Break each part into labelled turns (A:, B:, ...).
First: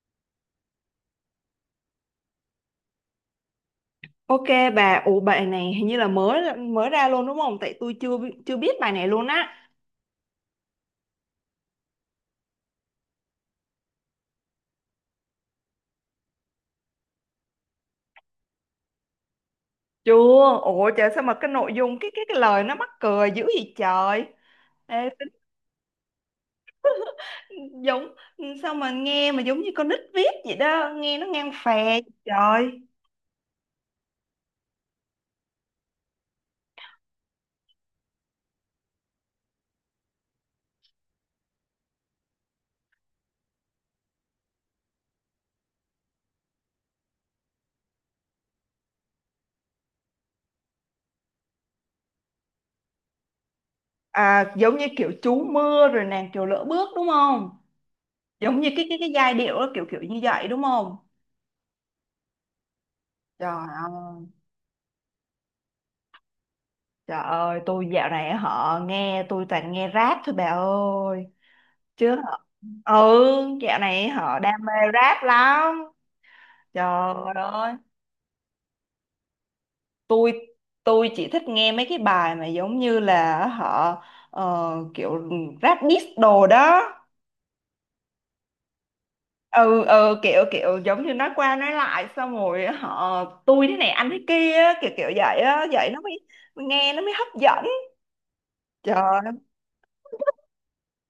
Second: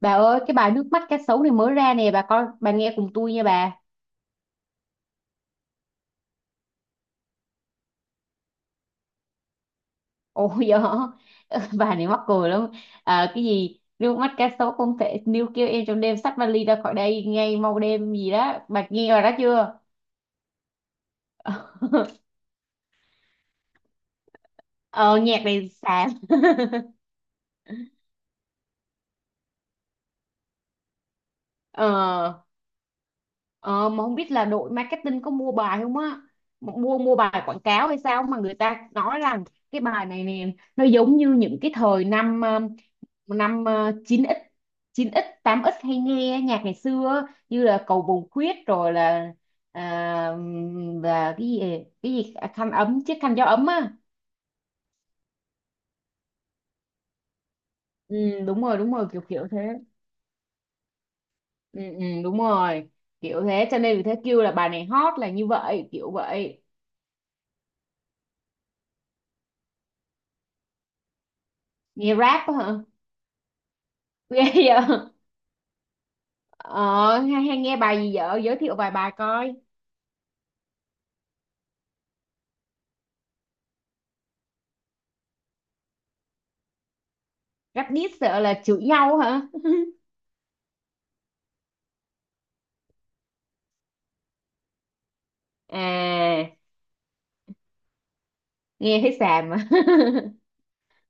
A: Bà ơi, cái bài nước mắt cá sấu này mới ra nè, bà coi, bà nghe cùng tôi nha bà.
B: Ok bà, ủa bài này hình như là mới mới ra luôn đúng không? Tại tôi chưa biết bài này luôn á.
A: Ôi giời, bà này mắc cười lắm. À, cái gì, nước mắt cá sấu không thể, níu kêu em trong đêm xách vali ra khỏi đây, ngay mau đêm gì đó. Bà nghe rồi đó chưa?
B: Chưa, ủa trời sao mà cái nội dung cái cái cái lời nó mắc cười dữ vậy trời. Ê,
A: Ờ, nhạc này xàm.
B: giống sao mà nghe mà giống như con nít viết vậy đó, nghe nó ngang phè
A: Ờ,
B: trời.
A: ờ, mà không biết là đội marketing có mua bài không á. Mua mua bài quảng cáo hay sao mà người ta nói rằng cái bài này nè, nó giống như những cái thời năm năm ờ, 9x 9x 8x hay nghe nhạc ngày xưa á, như là Cầu Vồng Khuyết rồi là và khăn ấm chiếc khăn gió ấm á.
B: À giống như kiểu chú mưa rồi nàng kiều lỡ bước đúng không?
A: Ừ,
B: Giống
A: đúng
B: như
A: rồi,
B: cái
A: đúng
B: cái
A: rồi,
B: cái
A: kiểu
B: giai
A: kiểu
B: điệu
A: thế.
B: đó kiểu kiểu như vậy đúng không?
A: Ừ, ừ, đúng rồi, kiểu
B: Trời
A: thế cho nên vì thế
B: ơi,
A: kêu là bài này hot là như vậy, kiểu vậy.
B: trời ơi, tôi dạo này họ nghe tôi toàn nghe rap thôi bà ơi.
A: Nghe
B: Chưa hả?
A: rap á hả?
B: Ừ, dạo này họ
A: Ghê
B: đam mê
A: vậy.
B: rap lắm.
A: Ờ,
B: Trời
A: hay, hay
B: ơi,
A: nghe bài gì vợ giới thiệu vài bài coi.
B: tôi tôi chỉ thích nghe mấy cái bài mà giống như là họ ờ, kiểu rap diss đồ đó.
A: Rap diss sợ là chửi nhau hả?
B: Ừ ừ kiểu kiểu giống như nói qua nói lại xong rồi họ tôi thế này anh thế kia á, kiểu kiểu vậy á, vậy nó mới
A: À,
B: nghe nó mới hấp dẫn. Trời
A: nghe thấy
B: ơi,
A: xàm mà.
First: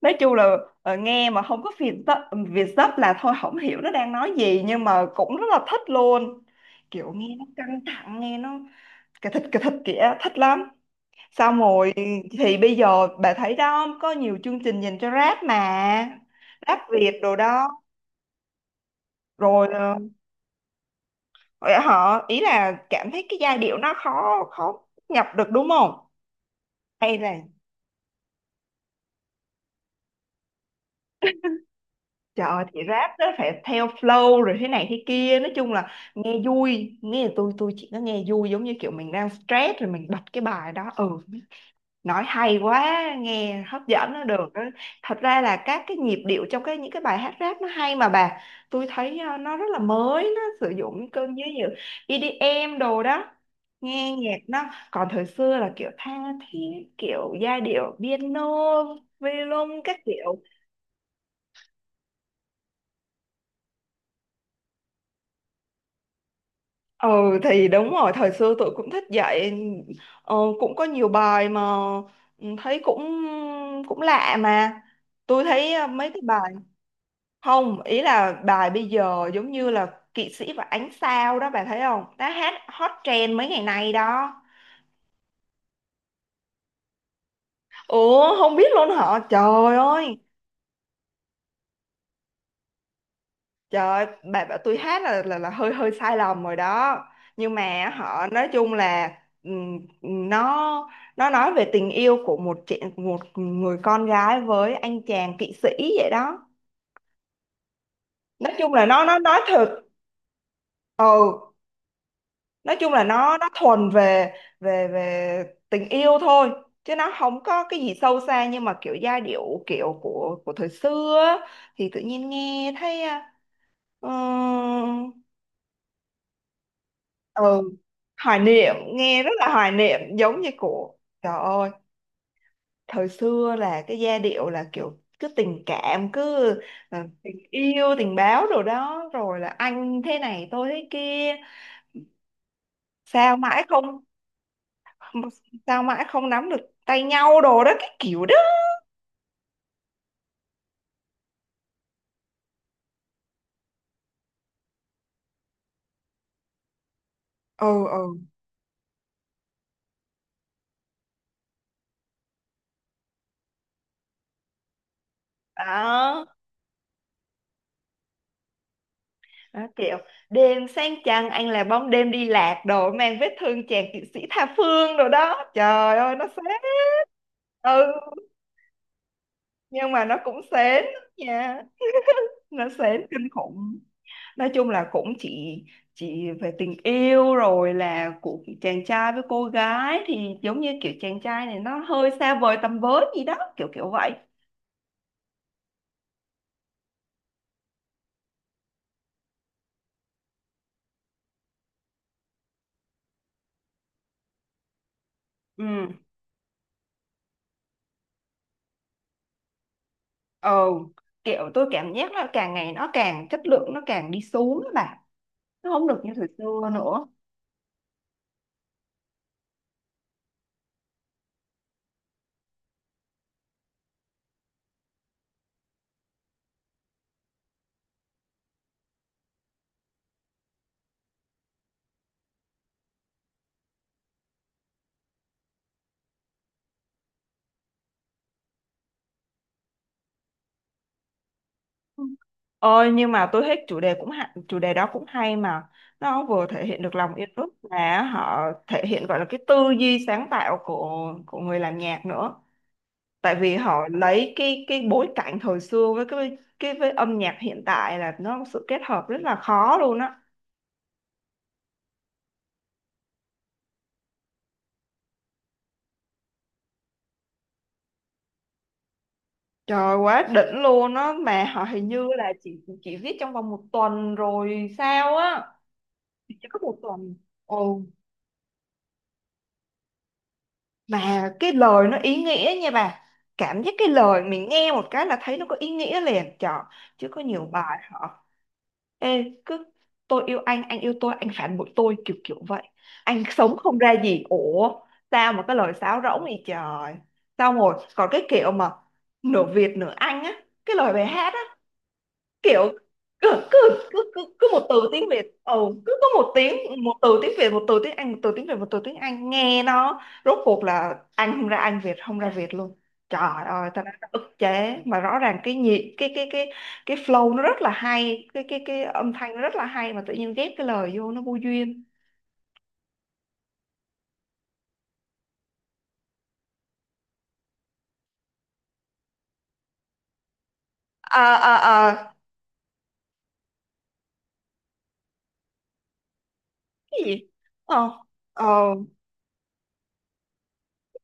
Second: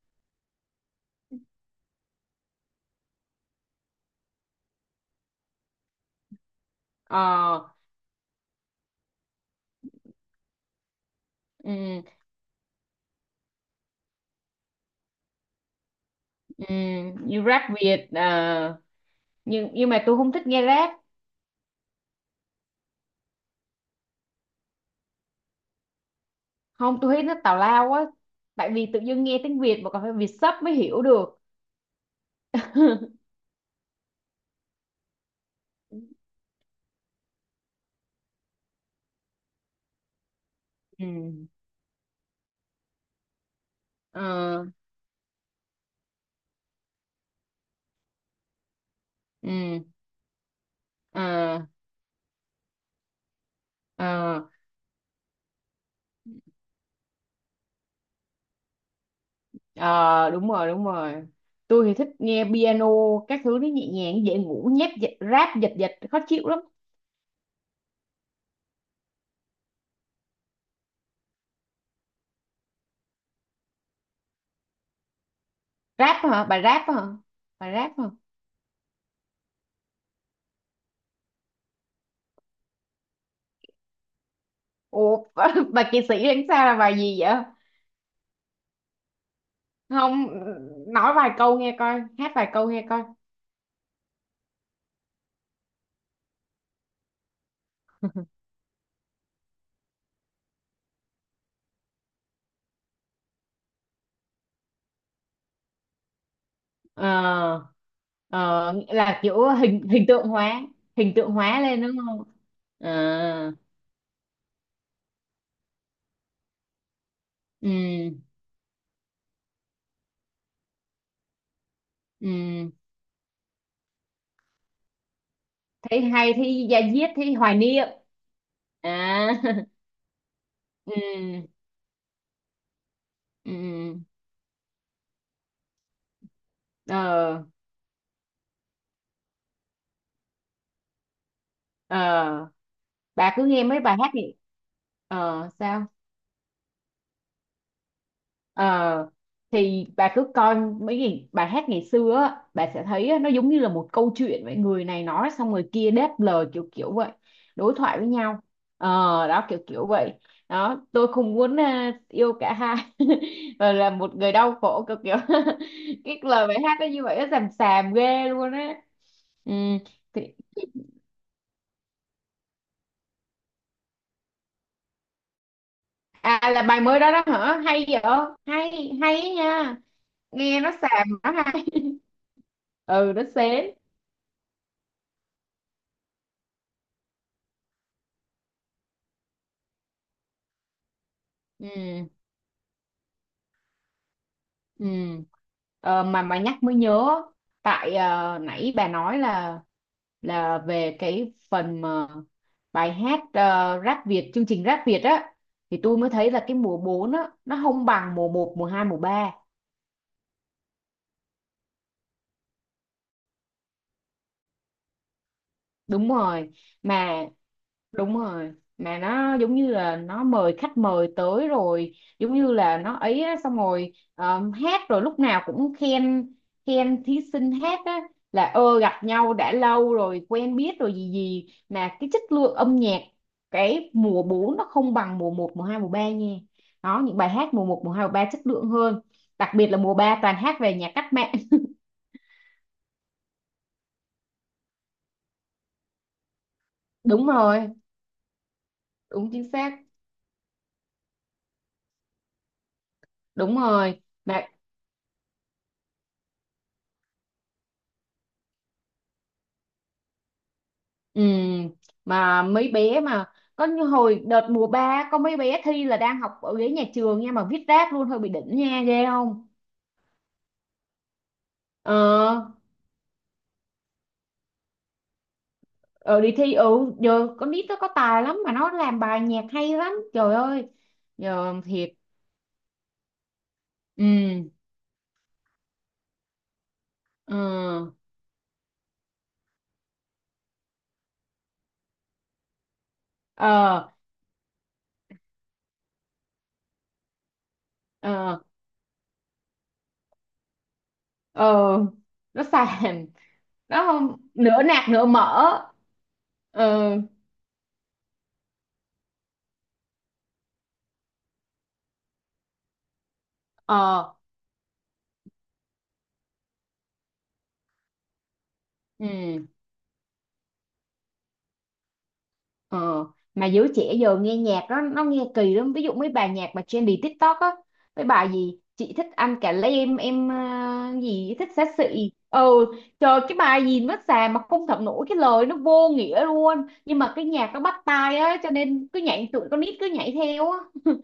B: nói chung là nghe mà không có Việt dấp là thôi không hiểu nó đang nói gì nhưng mà cũng rất là thích luôn kiểu
A: Ờ.
B: nghe nó căng thẳng nghe nó cái thịt kìa thích lắm xong rồi
A: Ừ.
B: thì bây giờ bà thấy đó có nhiều chương trình dành cho rap mà rap Việt đồ
A: Như rap
B: đó
A: Việt à,
B: rồi
A: nhưng nhưng mà tôi không thích nghe rap.
B: họ ý là cảm thấy cái giai điệu nó khó khó nhập được đúng không
A: Không, tôi
B: hay
A: thấy nó
B: là.
A: tào lao quá, tại vì tự dưng nghe tiếng Việt mà còn phải Việt sub mới hiểu được.
B: Trời ơi, thì rap nó phải theo flow rồi thế này thế kia, nói chung là nghe vui nghe tôi chỉ có nghe vui giống như kiểu mình đang stress rồi mình bật cái bài đó,
A: Ừ,
B: ừ nói hay quá nghe hấp dẫn nó được đó.
A: ờ,
B: Thật ra là các cái nhịp điệu trong cái những cái bài hát rap nó hay mà bà, tôi thấy nó rất là
A: ừ,
B: mới nó sử dụng những cơn như
A: ờ,
B: như EDM đồ đó nghe nhạc
A: ờ,
B: nó còn thời xưa là kiểu tha thiết kiểu giai điệu piano violon các
A: ờ,
B: kiểu.
A: đúng rồi, đúng rồi. Tôi thì thích nghe piano các thứ, nó nhẹ nhàng dễ ngủ, nhép dệt- rap giật giật khó chịu lắm.
B: Ừ thì đúng rồi, thời xưa tụi cũng thích vậy, ờ, cũng có nhiều bài mà, ừ, thấy cũng cũng lạ mà. Tôi thấy mấy
A: Rap
B: cái
A: hả
B: bài
A: bà, rap hả? Bà
B: không,
A: rap
B: ý
A: hả?
B: là bài bây giờ giống như là Kỵ sĩ và ánh sao đó bà thấy không? Đã hát hot trend mấy ngày nay đó.
A: Ủa, bà kỳ sĩ đánh sao là bài gì vậy?
B: Ủa không biết luôn hả? Trời ơi.
A: Không. Nói vài câu nghe coi, hát vài câu nghe coi.
B: Trời ơi, bà bảo tôi hát là hơi hơi sai lầm rồi đó. Nhưng mà họ nói chung là ừm, nó nó nói về tình yêu của một chị một người con gái với anh chàng kỵ sĩ vậy đó.
A: Ờ.
B: Nói chung
A: Ờ,
B: là
A: nghĩa
B: nó
A: là
B: nói
A: kiểu
B: thật.
A: hình hình tượng hóa, hình tượng
B: Ừ,
A: hóa lên đúng không?
B: nói
A: Ờ.
B: chung là nó thuần về về về tình yêu thôi, chứ nó không có cái gì
A: Ừ.
B: sâu xa nhưng mà kiểu giai điệu kiểu của thời xưa á, thì tự nhiên
A: Ừ,
B: nghe thấy uh,
A: thấy hay, thấy da diết, thấy hoài
B: ừ
A: niệm.
B: hoài niệm nghe
A: À,
B: rất là hoài niệm giống như của trời
A: ừ.
B: ơi thời xưa là cái
A: Ừ.
B: giai điệu là kiểu cứ tình cảm cứ tình
A: Ờ.
B: yêu tình báo rồi đó rồi là anh thế này tôi thế kia
A: Ờ, bà
B: sao
A: cứ
B: mãi
A: nghe mấy bài
B: không
A: hát thì ờ,
B: sao
A: sao.
B: mãi không nắm được tay nhau đồ đó cái kiểu đó
A: Ờ, thì bà cứ coi mấy cái bài hát ngày xưa á, bà sẽ thấy á, nó giống như là một câu chuyện vậy, người này nói xong người kia đáp lời, kiểu kiểu vậy.
B: ừ
A: Đối thoại với
B: ừ
A: nhau. Ờ. Đó kiểu kiểu vậy. Đó tôi không muốn à, yêu cả hai và là một người đau khổ, kiểu kiểu cái
B: đó,
A: lời bài hát nó như vậy, nó xàm xàm ghê luôn á. Ừ,
B: đó kiểu
A: thì,
B: đêm sáng trăng anh là bóng đêm đi lạc đồ mang vết thương chàng kỵ sĩ tha phương đồ đó trời ơi nó xé
A: à, là bài mới đó đó hả, hay vậy.
B: ừ
A: Hay, hay á nha.
B: nhưng mà nó cũng
A: Nghe nó
B: sến
A: xàm nó
B: nha
A: hay.
B: nó sến
A: Ừ, nó
B: kinh
A: sến.
B: khủng nói chung là cũng chỉ về tình yêu rồi là của chàng trai với cô gái thì giống như kiểu chàng trai này nó
A: Ừ.
B: hơi xa vời tầm với gì đó kiểu kiểu vậy.
A: Ừ. Ờ, mà nhắc mới nhớ, tại nãy bà nói là về cái phần mà bài hát Rap Việt, chương trình Rap Việt á,
B: Ừ
A: thì tôi mới thấy là cái mùa 4 á nó không bằng mùa một mùa 2 mùa ba.
B: ờ kiểu tôi cảm giác là càng ngày nó càng chất lượng nó càng đi xuống đó bà, nó không được
A: Đúng
B: như thời
A: rồi.
B: xưa nữa.
A: Mà đúng rồi, mà nó giống như là nó mời khách mời tới rồi, giống như là nó ấy á, xong rồi hát rồi lúc nào cũng khen, khen thí sinh hát á, là ơ gặp nhau đã lâu rồi quen biết rồi gì gì, mà cái chất lượng âm nhạc cái mùa 4 nó không bằng mùa một mùa 2 mùa 3 nha. Đó những bài hát mùa một mùa 2 mùa 3 chất lượng hơn, đặc biệt là mùa 3 toàn hát về nhà cách mạng.
B: Ôi nhưng mà tôi thích chủ đề cũng hay, chủ đề đó cũng hay mà nó vừa thể hiện được lòng yêu
A: Đúng
B: nước
A: rồi.
B: mà họ thể hiện gọi là
A: Đúng
B: cái
A: chính
B: tư
A: xác.
B: duy sáng tạo của người làm nhạc nữa tại vì
A: Đúng
B: họ
A: rồi
B: lấy
A: mà.
B: cái bối cảnh thời xưa với cái với âm nhạc hiện tại là nó một sự kết hợp rất là khó luôn á
A: Ừ, mà mấy bé mà có như hồi đợt mùa ba có mấy bé thi là đang học ở ghế nhà trường nha, mà viết rác luôn, hơi bị đỉnh nha, ghê không.
B: trời quá đỉnh luôn á mà họ hình
A: Ờ,
B: như là chỉ viết trong vòng một tuần rồi sao á
A: ờ đi
B: chỉ
A: thi.
B: có một
A: Ừ,
B: tuần
A: giờ con
B: ừ.
A: nít nó có tài lắm, mà nó làm bài nhạc hay lắm, trời ơi.
B: Mà cái
A: Giờ
B: lời
A: thiệt.
B: nó ý nghĩa nha bà. Cảm giác cái lời mình
A: Ừ.
B: nghe một cái là thấy nó có ý nghĩa liền trời. Chứ có
A: Ờ.
B: nhiều bài họ, Ê cứ tôi yêu anh yêu tôi, anh phản bội tôi kiểu kiểu vậy. Anh
A: Ờ.
B: sống không ra gì. Ủa sao mà cái lời sáo rỗng vậy trời. Xong rồi còn cái
A: Ờ.
B: kiểu mà nửa Việt nửa Anh á. Cái lời bài hát á
A: Ờ. Nó
B: kiểu
A: sàn.
B: cứ cứ
A: Nó
B: cứ
A: không
B: cứ, cứ
A: nửa
B: một từ
A: nạc nửa
B: tiếng Việt,
A: mỡ.
B: ừ, cứ có một tiếng một
A: Ừ.
B: từ tiếng Việt một từ tiếng Anh một từ tiếng Việt một từ tiếng Anh nghe nó rốt cuộc là Anh không ra Anh Việt không ra Việt luôn. Trời ơi tao đã
A: Ờ.
B: ức chế mà rõ ràng cái nhị cái cái flow nó rất là hay cái âm thanh nó
A: Ừ.
B: rất là hay mà tự nhiên ghép cái lời vô nó vô duyên.
A: Ờ, mà giới trẻ giờ nghe nhạc đó nó nghe kỳ lắm, ví dụ mấy bài nhạc mà trendy TikTok á, mấy bài gì chị thích anh cả lấy em à,
B: À,
A: gì thích xá
B: à,
A: xị
B: à,
A: trời cái bài gì nó xàm mà không thẩm nổi, cái lời nó vô nghĩa luôn, nhưng
B: cái
A: mà cái
B: gì,
A: nhạc nó bắt
B: ờ
A: tai á,
B: ờ
A: cho nên cứ nhảy, tụi con nít cứ nhảy theo á.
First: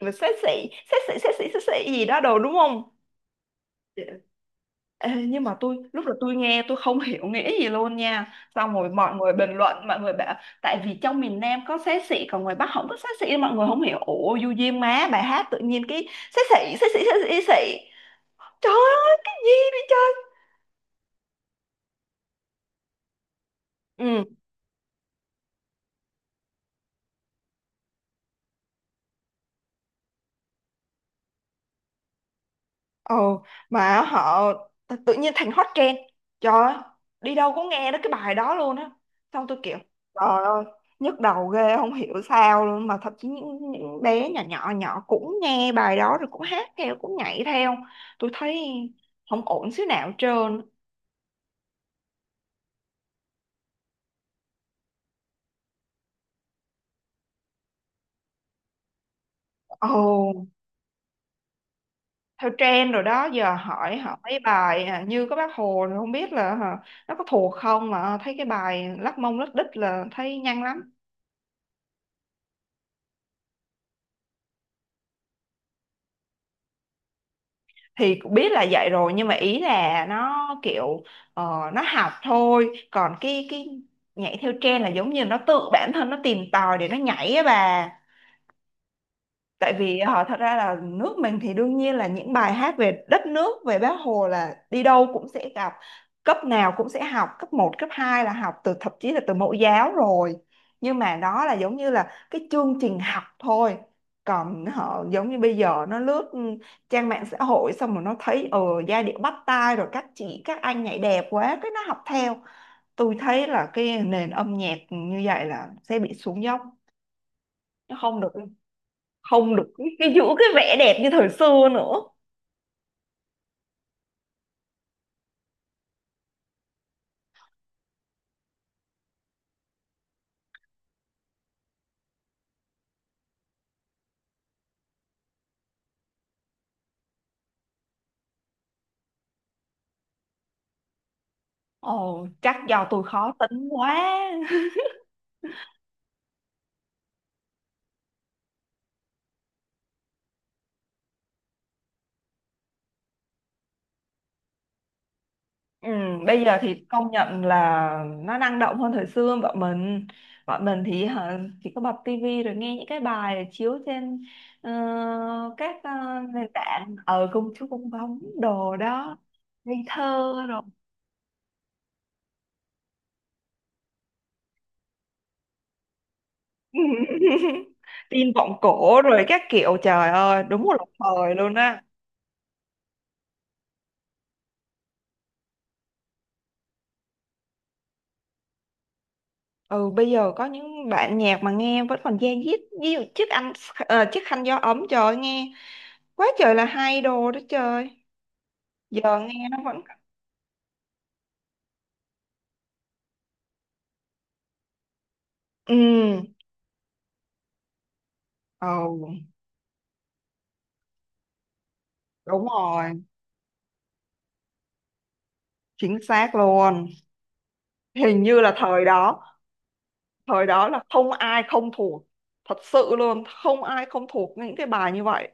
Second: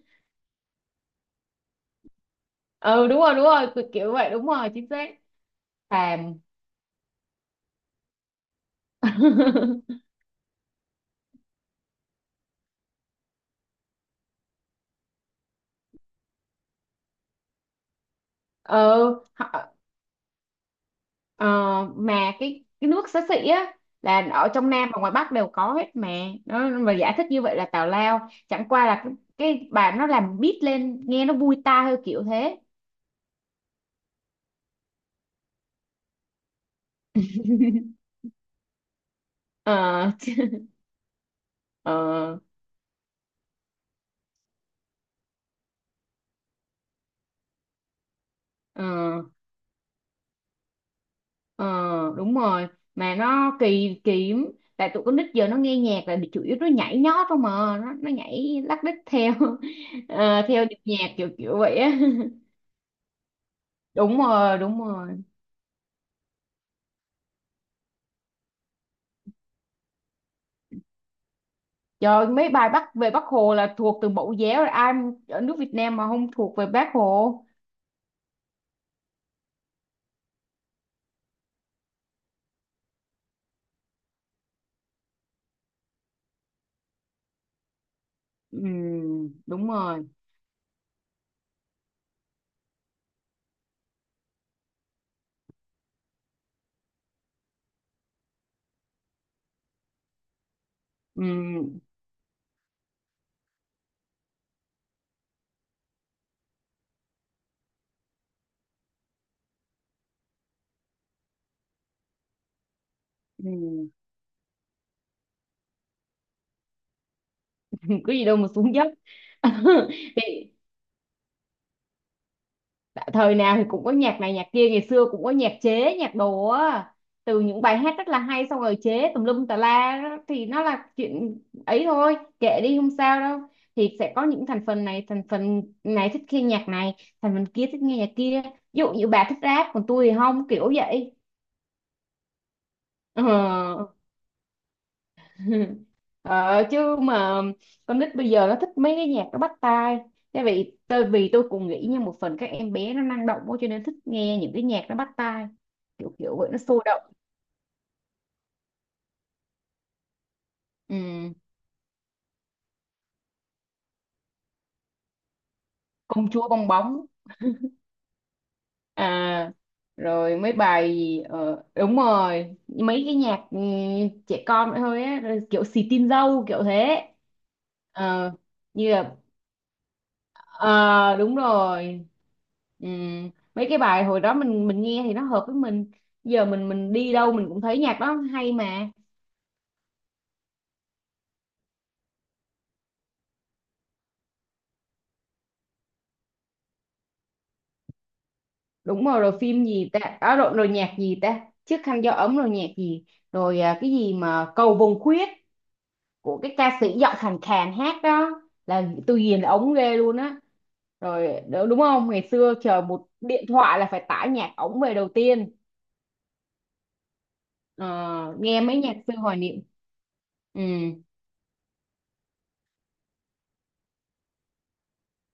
B: mà xế xị xế xị xế xị gì đó đồ đúng không.
A: Ừ, đúng rồi, đúng rồi, kiểu
B: Dạ.
A: kiểu vậy, đúng rồi, chính xác.
B: Ê, nhưng mà tôi lúc đó
A: Xàm.
B: tôi nghe tôi không hiểu nghĩa gì luôn nha xong rồi mọi người bình luận mọi người bảo tại vì trong miền Nam có xế xị còn ngoài Bắc không có xế xị mọi người không hiểu ủa du duyên má bài hát tự nhiên cái xế xị xế xị xế xị xế xị trời
A: Ờ.
B: ơi cái gì vậy trời
A: Ờ, mà cái nước xá xị á
B: ừ.
A: là ở trong Nam và ngoài Bắc đều có hết mà, nó mà giải thích như vậy là tào lao, chẳng qua là cái bà nó làm beat lên nghe nó vui tai, hơi kiểu thế.
B: Ồ, mà họ tự nhiên thành hot trend. Trời ơi, đi đâu cũng nghe đó cái bài đó luôn á. Xong tôi kiểu,
A: Ờ.
B: trời ơi, nhức đầu ghê, không
A: Ờ.
B: hiểu sao luôn. Mà thậm chí những bé nhỏ nhỏ nhỏ cũng nghe bài đó rồi cũng hát theo, cũng nhảy theo. Tôi thấy
A: Ờ.
B: không ổn xíu nào hết trơn.
A: Ờ, đúng rồi, mà nó kỳ kỳ lắm. Tại tụi con nít giờ nó nghe nhạc là chủ yếu nó nhảy nhót không mà, nó nhảy lắc đích theo
B: Ồ,
A: theo nhịp nhạc kiểu kiểu vậy á.
B: theo trend rồi đó, giờ hỏi hỏi
A: Đúng
B: mấy
A: rồi, đúng
B: bài à,
A: rồi.
B: như các bác Hồ rồi không biết là hả, nó có thuộc không mà à, thấy cái bài lắc mông lắc đít là thấy nhanh lắm.
A: Trời, mấy bài Bắc về Bác Hồ là thuộc từ mẫu giáo rồi, ai ở nước Việt Nam mà không thuộc về Bác Hồ.
B: Thì cũng biết là vậy rồi nhưng mà ý là nó kiểu nó học thôi còn cái nhảy theo trend là giống như nó tự bản thân nó tìm tòi để nó nhảy á bà
A: Ừ, đúng
B: tại vì
A: rồi.
B: họ thật ra là nước mình thì đương nhiên là những bài hát về đất nước về Bác Hồ là đi đâu cũng sẽ gặp cấp nào cũng sẽ học cấp một cấp 2 là học từ thậm chí là từ mẫu giáo rồi nhưng mà
A: Ừ,
B: đó là giống như là cái chương trình học thôi còn họ giống như bây giờ nó lướt trang mạng xã hội xong rồi nó thấy giai điệu bắt tai rồi các chị các anh nhảy đẹp quá cái nó học theo tôi thấy là
A: ừ.
B: cái nền âm nhạc như vậy là sẽ bị xuống dốc nó
A: Có
B: không
A: gì
B: được
A: đâu mà xuống dốc.
B: không được cái, cái giữ cái
A: Thì
B: vẻ đẹp như thời xưa nữa.
A: thời nào thì cũng có nhạc này nhạc kia, ngày xưa cũng có nhạc chế, nhạc đồ á. Từ những bài hát rất là hay xong rồi chế tùm lum tà la đó, thì nó là chuyện ấy thôi, kệ đi không sao đâu. Thì sẽ có những thành phần này thích nghe nhạc này, thành phần kia thích nghe nhạc kia. Ví dụ như bà thích rap còn tôi thì không, kiểu vậy.
B: Ồ chắc do tôi
A: Ờ.
B: khó tính quá
A: Ờ, chứ mà con nít bây giờ nó thích mấy cái nhạc nó bắt tai, tại vì tôi cũng nghĩ như một phần các em bé nó năng động quá cho nên thích nghe những cái nhạc nó bắt tai,
B: ừ,
A: kiểu kiểu
B: bây
A: vậy
B: giờ
A: nó sôi
B: thì
A: động.
B: công nhận là nó năng động hơn thời xưa bọn mình thì
A: Ừ.
B: hả, chỉ có bật tivi rồi nghe những cái bài chiếu trên ờ, các
A: Công chúa
B: nền
A: bong
B: tảng
A: bóng.
B: ở công chúa công bóng đồ đó
A: À,
B: ngây thơ
A: rồi mấy
B: rồi
A: bài gì, ờ, đúng rồi mấy cái nhạc ừ, trẻ con vậy thôi á, rồi kiểu xì tin dâu kiểu thế.
B: tin
A: Ờ,
B: vọng
A: như
B: cổ
A: là.
B: rồi các kiểu trời ơi đúng một là
A: Ờ
B: thời
A: đúng
B: luôn á.
A: rồi. Ừ. Mấy cái bài hồi đó mình nghe thì nó hợp với mình, giờ mình đi đâu mình cũng thấy nhạc đó hay mà.
B: Ừ, bây giờ có những đoạn nhạc mà nghe vẫn còn da diết ví dụ chiếc anh chiếc khăn gió ấm trời ơi, nghe quá trời là hay đồ đó trời
A: Đúng
B: giờ
A: rồi, rồi
B: nghe nó
A: phim
B: vẫn
A: gì ta, à, rồi, rồi nhạc gì ta. Chiếc khăn gió ấm, rồi nhạc gì, rồi à, cái gì mà cầu vồng khuyết
B: ừ
A: của cái ca sĩ giọng khàn khàn hát đó là tôi
B: ừ
A: ghiền ống ghê luôn á. Rồi đ- đúng không, ngày
B: đúng
A: xưa chờ
B: rồi
A: một điện thoại là phải tải nhạc ống về đầu tiên.
B: chính xác luôn
A: Ờ,
B: hình như là
A: nghe mấy
B: thời
A: nhạc xưa
B: đó
A: hoài niệm.
B: thời
A: Ừ,
B: đó là không ai không thuộc thật sự luôn không ai không thuộc những cái bài như vậy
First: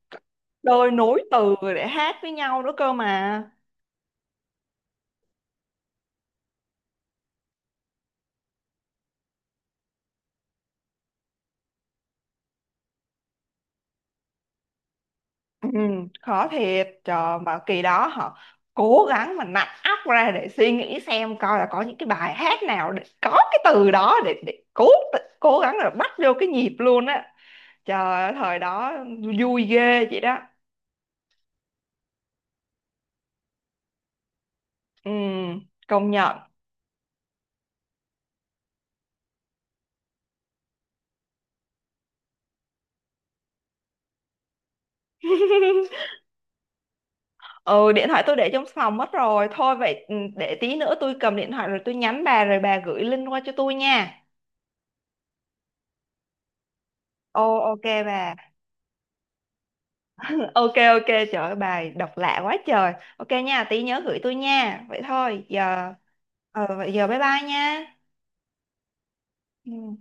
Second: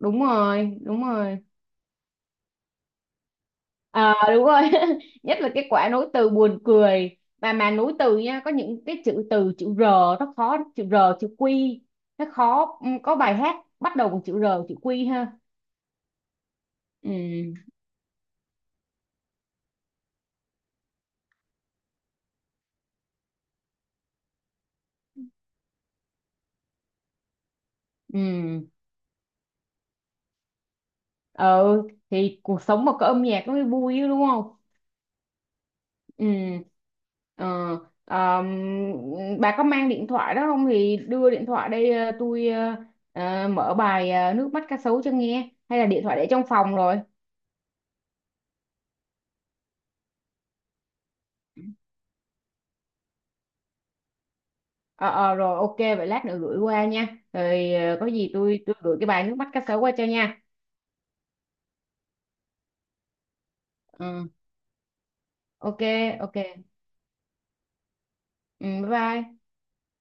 A: đúng rồi,
B: đời
A: đúng
B: nối
A: rồi.
B: từ để hát với nhau nữa cơ mà.
A: Ờ đúng rồi. Nhất là cái quả nối từ buồn cười, mà nối từ nha, có những cái chữ từ chữ R nó khó, chữ R chữ Q nó khó. Ừ, có bài hát bắt đầu bằng chữ R chữ Q ha.
B: Ừ, khó thiệt trời
A: Ừ.
B: mà kỳ đó họ cố gắng mà nặn óc ra để suy nghĩ xem coi là có những cái bài hát nào để có cái từ đó để cố cố gắng là bắt vô cái nhịp luôn á trời ơi, thời
A: Ừ.
B: đó vui ghê vậy đó
A: Ừ, thì cuộc sống mà có âm nhạc nó mới vui chứ, đúng không.
B: ừ, công nhận.
A: Ừ. Ờ. ờm, bà có mang điện thoại đó không thì đưa điện thoại đây, tôi mở bài nước mắt cá sấu cho nghe, hay là điện thoại để trong phòng rồi.
B: Ừ điện thoại tôi để trong phòng mất rồi thôi vậy ừ, để tí nữa tôi cầm điện thoại rồi tôi nhắn bà rồi bà gửi link qua cho tôi nha.
A: Ờ, ờ, rồi ok, vậy lát nữa gửi qua nha.
B: Ồ
A: Rồi
B: ok
A: có gì
B: bà.
A: tôi gửi cái bài nước mắt cá sấu qua cho nha.
B: Ok ok trời ơi, bài đọc lạ quá trời ok nha tí nhớ gửi
A: Ừ,
B: tôi nha vậy thôi
A: ok,
B: giờ
A: ok.
B: ờ vậy giờ bye bye nha.
A: Ừ, bye bye.
B: Ừ.